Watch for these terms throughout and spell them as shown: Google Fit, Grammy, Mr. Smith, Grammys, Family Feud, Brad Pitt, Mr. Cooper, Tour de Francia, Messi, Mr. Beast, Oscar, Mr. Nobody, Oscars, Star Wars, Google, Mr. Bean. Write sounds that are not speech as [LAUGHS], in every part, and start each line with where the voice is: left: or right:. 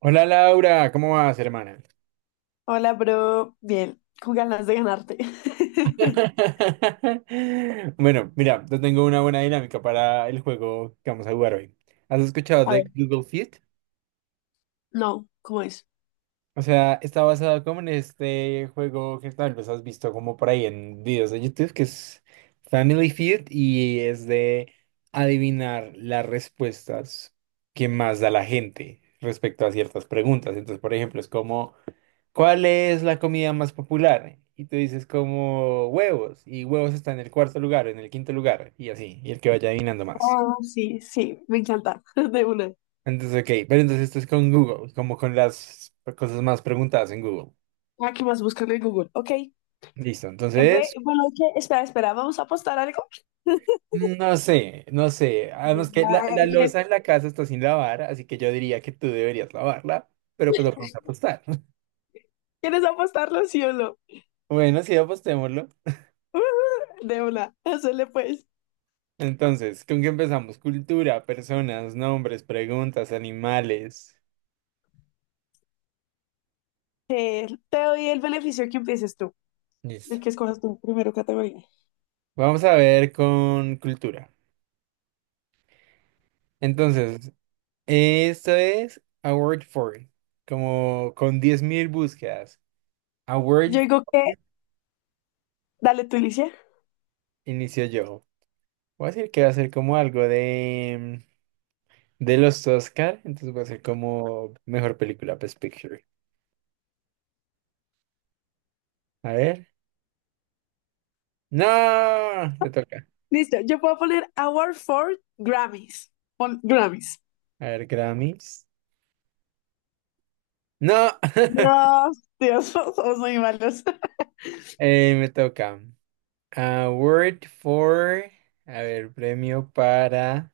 right: Hola Laura, ¿cómo vas, hermana?
left: Hola, bro. Bien, con ganas de ganarte. [LAUGHS]
right: [LAUGHS] Bueno, mira, yo tengo una buena dinámica para el juego que vamos a jugar hoy. ¿Has escuchado
left: A ver,
right: de Google Fit?
left: no, ¿cómo es?
right: O sea, está basado como en este juego que tal vez has visto como por ahí en videos de YouTube, que es Family Feud y es de adivinar las respuestas que más da la gente respecto a ciertas preguntas. Entonces, por ejemplo, es como ¿cuál es la comida más popular? Y tú dices como huevos, y huevos está en el cuarto lugar, en el quinto lugar, y así, y el que vaya adivinando más.
left: Sí, sí, me encanta. [LAUGHS] De una.
right: Entonces, ok, pero entonces esto es con Google, como con las cosas más preguntadas en Google.
left: ¿Qué más? Búscalo en Google. Ok.
right: Listo, entonces,
left: Bueno, ¿qué? ¿Vamos a apostar algo? [LAUGHS]
right: no sé, no sé. Además que la
left: Ay,
right: loza en la casa está sin lavar, así que yo diría que tú deberías lavarla, pero pues lo vamos a apostar. [LAUGHS]
left: ¿quieres apostarlo, sí o no?
right: Bueno, sí, apostémoslo.
left: [LAUGHS] De una, hazle pues.
right: Entonces, ¿con qué empezamos? Cultura, personas, nombres, preguntas, animales.
left: Te doy el beneficio que empieces tú,
right: Listo.
left: el que escojas tu primero categoría.
right: Vamos a ver con cultura. Entonces, esto es A Word For It, como con 10.000 búsquedas. A Word
left: Yo digo que,
right: for It,
left: dale tú, Alicia.
right: inicio yo. Voy a decir que va a ser como algo de los Oscar, entonces va a ser como mejor película, Best Picture. A ver. No, te toca.
left: Listo, yo puedo poner Award for Grammys. Pon Grammys.
right: A ver, Grammys. No. [LAUGHS]
left: No, Dios, [LAUGHS] somos muy malos.
right: Me toca. Award for, a ver, premio para,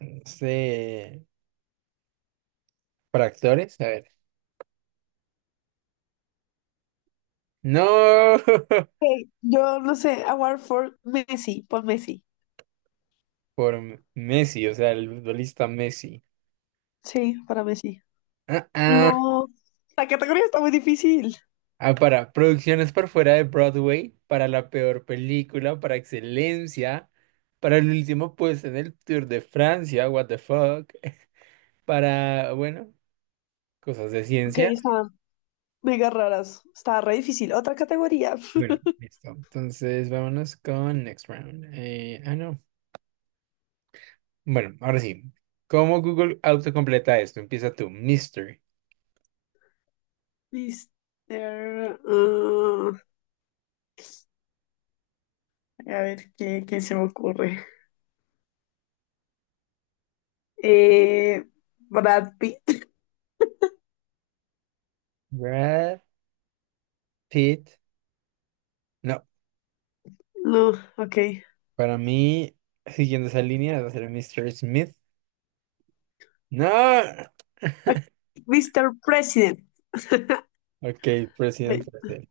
right: no sé. ¿Por actores? A ver. No. [LAUGHS]
left: Ok, yo no sé, award for Messi, por Messi.
right: Por Messi, o sea, el futbolista Messi.
left: Sí, para Messi.
right: Ah, ah.
left: No, la categoría está muy difícil.
right: Ah, para producciones por fuera de Broadway, para la peor película, para excelencia, para el último puesto en el Tour de Francia, what the fuck, [LAUGHS] para, bueno, cosas de
left: Ok,
right: ciencia.
left: están mega raras. Está re difícil. Otra categoría.
right: Bueno,
left: [LAUGHS]
right: listo. Entonces, vámonos con next round. No. Bueno, ahora sí. ¿Cómo Google autocompleta esto? Empieza tú, Mr.
left: Mister, ah, a ver, ¿qué se me ocurre? Eh, Brad Pitt. [LAUGHS]
right: Brad Pitt. No.
left: No, ok.
right: Para mí, siguiendo esa línea, va a ser Mr. Smith. No.
left: Ok,
right: [LAUGHS]
left: Mr. President. [LAUGHS]
right: Ok, presidente.
left: Ay,
right: Presidente.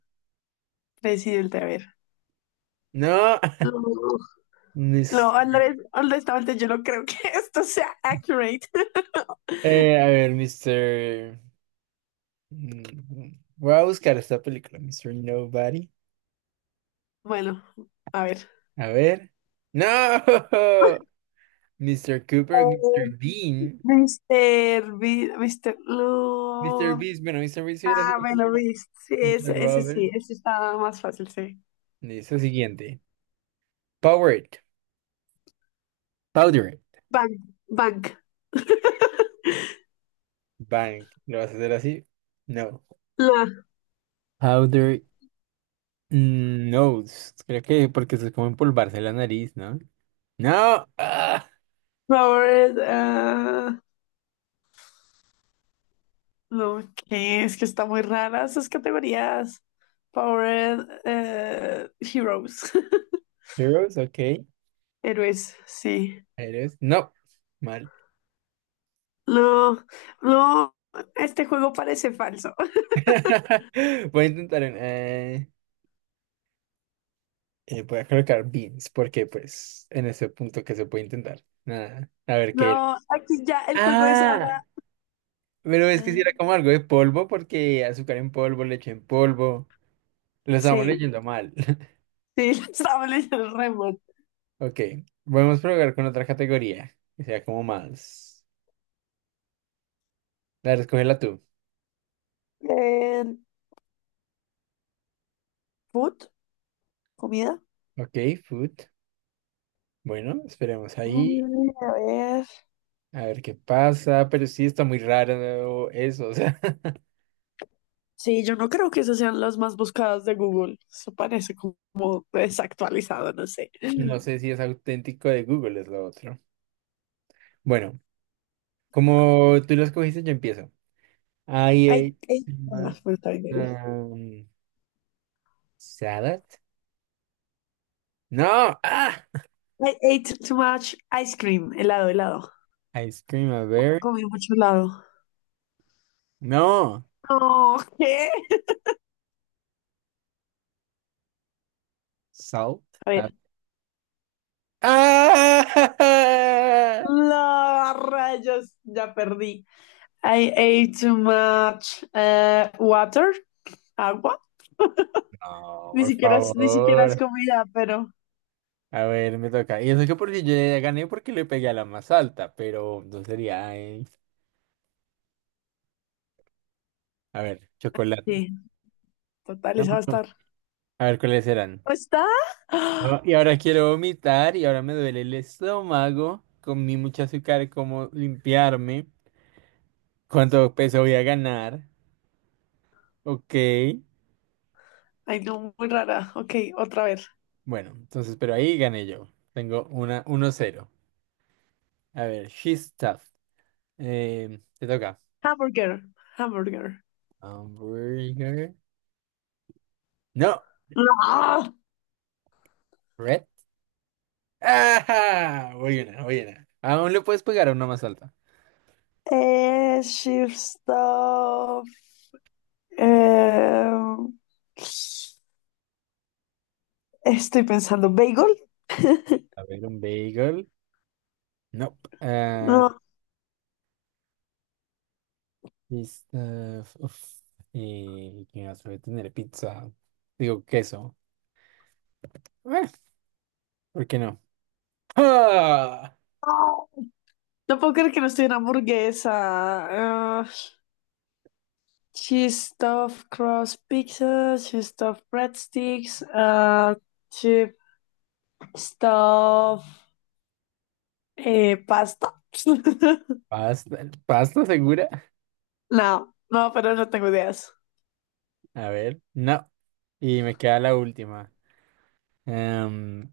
left: presidente, a ver.
right: No.
left: No,
right: [LAUGHS]
left: no,
right: Mis-
left: Andrés, honestamente, yo no creo que [LAUGHS] esto sea accurate. [LAUGHS]
right: a ver, Mr. Voy a buscar esta película, Mr. Nobody.
left: Bueno, a ver.
right: A ver. No. [LAUGHS] Mr. Cooper, Mr.
left: Eh,
right: Bean.
left: Mr. Beast, Mr.
right: Mr.
left: No.
right: Beast, bueno, Mr. Beast hubiera
left: Ah,
right: sido
left: bueno,
right: como
left: Beast. Sí,
right: Mr.
left: ese
right: Robert.
left: sí, ese estaba más fácil, sí.
right: Listo, siguiente. Powered. Powder.
left: Bank, Bank.
right: Bank. ¿Lo vas a hacer así? No.
left: La
right: Powder. No, creo que porque se es como empolvarse la nariz, ¿no? No,
left: Robert. No, ¿qué? Es que está muy rara esas categorías. Power Heroes. [LAUGHS]
right: Heroes, ok.
left: Héroes, sí.
right: Heroes, no, mal.
left: No, no, este juego parece falso.
right: [LAUGHS] Voy a intentar, voy a colocar beans, porque pues en ese punto que se puede intentar. Nada, a ver qué era.
left: No, aquí ya el juego es
right: Ah,
left: ahora.
right: pero es que si
left: Ah,
right: era como algo de polvo, porque azúcar en polvo, leche en polvo. Lo estamos
left: sí,
right: leyendo mal. [LAUGHS]
left: sí, [LAUGHS] estaba leyendo el remoto.
right: Ok, podemos probar con otra categoría, que sea como más. La escógela tú.
left: Eh, food, comida.
right: Ok, food. Bueno, esperemos ahí,
left: A ver.
right: a ver qué pasa, pero sí está muy raro eso, o sea. [LAUGHS]
left: Sí, yo no creo que esas sean las más buscadas de Google. Eso parece como desactualizado, no sé.
right: No sé si es auténtico de Google, es lo otro. Bueno, como tú lo escogiste, yo empiezo.
left: I
right: I
left: ate,
right: ate,
left: más, pues, está bien, dale.
right: um, salad. No,
left: I ate too much ice cream, helado, helado.
right: ice cream, a ver,
left: Comí mucho helado.
right: no,
left: No, ¿qué?
right: salt.
left: A
right: a-
left: ver.
right: ¡Ah! [LAUGHS]
left: La rayos, ya perdí. I ate too much water, agua.
right: No, por
left: Ni siquiera es
right: favor.
left: comida, pero
right: A ver, me toca. Y eso que porque yo ya gané porque le pegué a la más alta, pero no sería. A ver, chocolate.
left: sí, total,
right: No,
left: esa va a
right: no.
left: estar.
right: A ver cuáles eran.
left: ¿No está? [GASPS] ¡Ah!
right: Ah, y ahora quiero vomitar y ahora me duele el estómago. Comí mucho azúcar, ¿cómo limpiarme? ¿Cuánto peso voy a ganar? Ok.
left: Ay, no, muy rara. Ok, otra vez.
right: Bueno, entonces, pero ahí gané yo. Tengo una 1-0. A ver, she's tough. Te toca.
left: Hamburger, hamburger.
right: Hamburger. No,
left: [GASPS] No.
right: red. ¡Ah! Voy una, voy una. Aún le puedes pegar a una más alta.
left: Shift stuff. Eh, estoy pensando, bagel. [LAUGHS]
right: A ver, un bagel. No.
left: No.
right: Pista, uf, y que suele tener pizza. Digo, queso. Eh, ¿Por qué no? ¡Ah!
left: No puedo creer que no estoy en hamburguesa. Ah, she stuffed crust pizzas, she stuffed breadsticks, she stuffed pasta. [LAUGHS]
right: ¿Pasta? ¿Pasta segura?
left: No, no, pero no tengo ideas.
right: A ver, no. Y me queda la última. Em,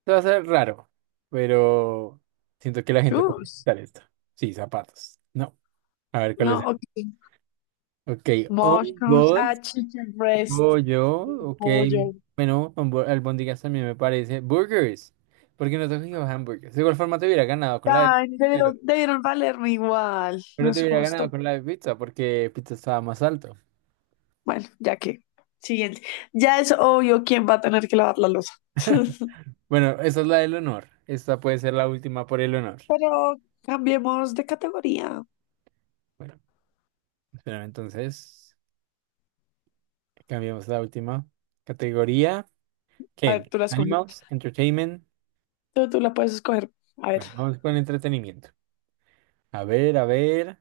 right: esto va a ser raro, pero siento que la gente puede
left: Chus.
right: pintar esto. Sí, zapatos. No. A ver, ¿cuál es?
left: No, ok.
right: Ok,
left: Mushrooms, ah,
right: hongos.
left: chicken
right: Oh,
left: breast,
right: yo,
left: sí,
right: ok.
left: pollo.
right: Bueno, albóndigas también me parece. Burgers. Porque no tengo hamburgers. De igual forma te hubiera ganado con la de,
left: Ay,
right: pero,
left: debieron valerme igual, no
right: pero te
left: es
right: hubiera ganado
left: justo.
right: con la de pizza porque pizza estaba más alto.
left: Bueno, ya que. Siguiente. Ya es obvio quién va a tener que lavar la losa. [LAUGHS]
right: Bueno, esa es la del honor. Esta puede ser la última por el honor.
left: Pero cambiemos de categoría.
right: Bueno, espera, entonces cambiamos la última categoría.
left: A
right: ¿Qué?
left: ver, tú la escoges.
right: Animals, entertainment.
left: Tú la puedes escoger. A ver.
right: Bueno, vamos con entretenimiento. A ver, a ver.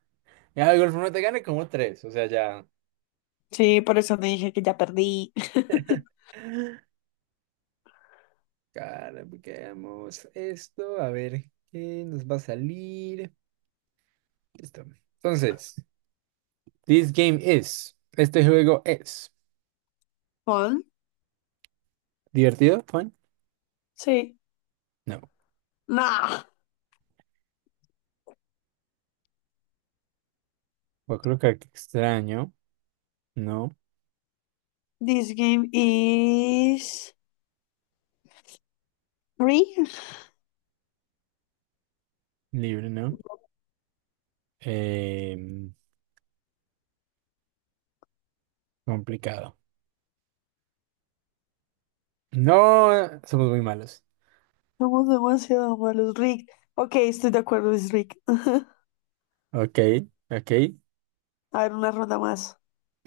right: Ya, de igual forma te gané como tres. O sea, ya.
left: Sí, por eso te dije que ya perdí. [LAUGHS]
right: Caramba, esto. A ver, ¿qué nos va a salir? Listo. Entonces, this game is. Este juego es.
left: ¿Con?
right: ¿Divertido, fun?
left: Sí.
right: No.
left: Nah.
right: Yo creo que aquí extraño. No.
left: This game is rigged.
right: Libre, no. Em, complicado. No, somos muy malos.
left: Somos demasiado malos. Rigged. Ok, estoy de acuerdo, es rigged. [LAUGHS]
right: Ok, ok.
left: A ver, una ronda más.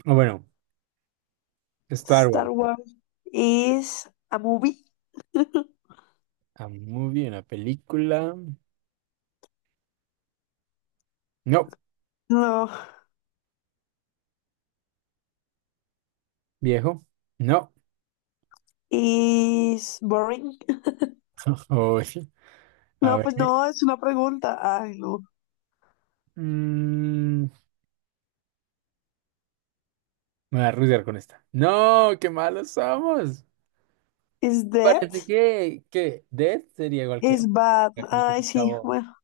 right: O bueno, Star
left: Star
right: Wars.
left: Wars is a movie. [LAUGHS]
right: A movie, una película. No.
left: No.
right: Viejo. No.
left: Is boring. [LAUGHS]
right: [LAUGHS] Uy, a
left: No, pues
right: ver.
left: no, es una pregunta. Ay, no.
right: Mm, Me voy a rudear con esta. No, qué malos somos.
left: Is dead?
right: Parece que Death sería igual que...
left: Is bad.
right: Como que
left: Ay,
right: se
left: sí.
right: acabó.
left: Bueno.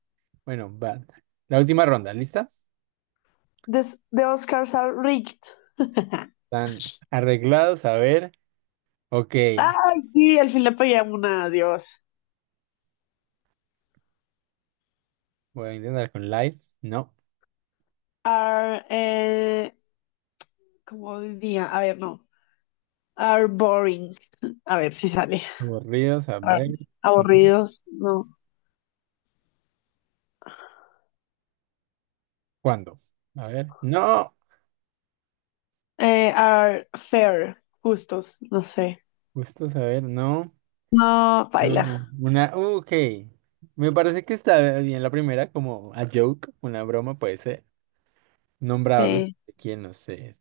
right: Bueno, va. La última ronda, ¿lista?
left: The Oscars are rigged. [LAUGHS]
right: Están arreglados, a ver. Ok.
left: Ay, sí, al fin le pegué a una, Dios.
right: Voy a intentar con live. No.
left: Are, ¿cómo diría? A ver, no. Are boring. A ver si sale.
right: Aburridos, a
left: Are
right: ver. Ujú.
left: aburridos, no.
right: ¿Cuándo? A ver. No.
left: Are fair, justos, no sé.
right: Justo a ver, no.
left: No, paila.
right: No. Una. Ok. Me parece que está bien la primera, como a joke, una broma, puede ser. Nombrados ¿eh?
left: Sí.
right: De quién, no sé.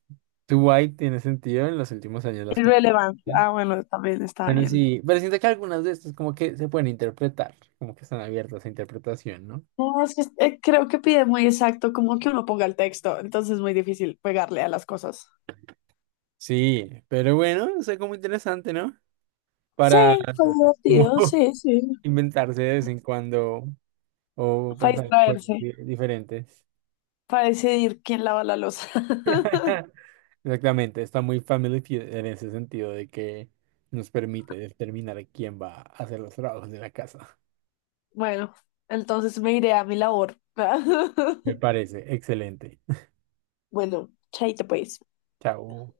right: Too Dwight tiene sentido en los últimos años las
left: Irrelevant.
right: controversias.
left: Ah, bueno, también está
right: Bueno,
left: bien.
right: sí, pero siento que algunas de estas como que se pueden interpretar, como que están abiertas a interpretación, ¿no?
left: No, es que creo que pide muy exacto, como que uno ponga el texto, entonces es muy difícil pegarle a las cosas.
right: Sí, pero bueno, o sea como interesante, ¿no?
left: Sí,
right: Para
left: fue
right: como
left: divertido,
right: [LAUGHS]
left: sí, sí.
right: inventarse de vez en cuando o
left: Para
right: pensar juegos
left: distraerse,
right: diferentes.
left: para decidir quién lava la loza. [LAUGHS]
right: [LAUGHS] Exactamente, está muy Family Feud en ese sentido de que nos permite determinar quién va a hacer los trabajos de la casa.
left: Bueno, entonces me iré a mi labor.
right: Me
left: [LAUGHS]
right: parece excelente.
left: Bueno, chaito pues.
right: Chao.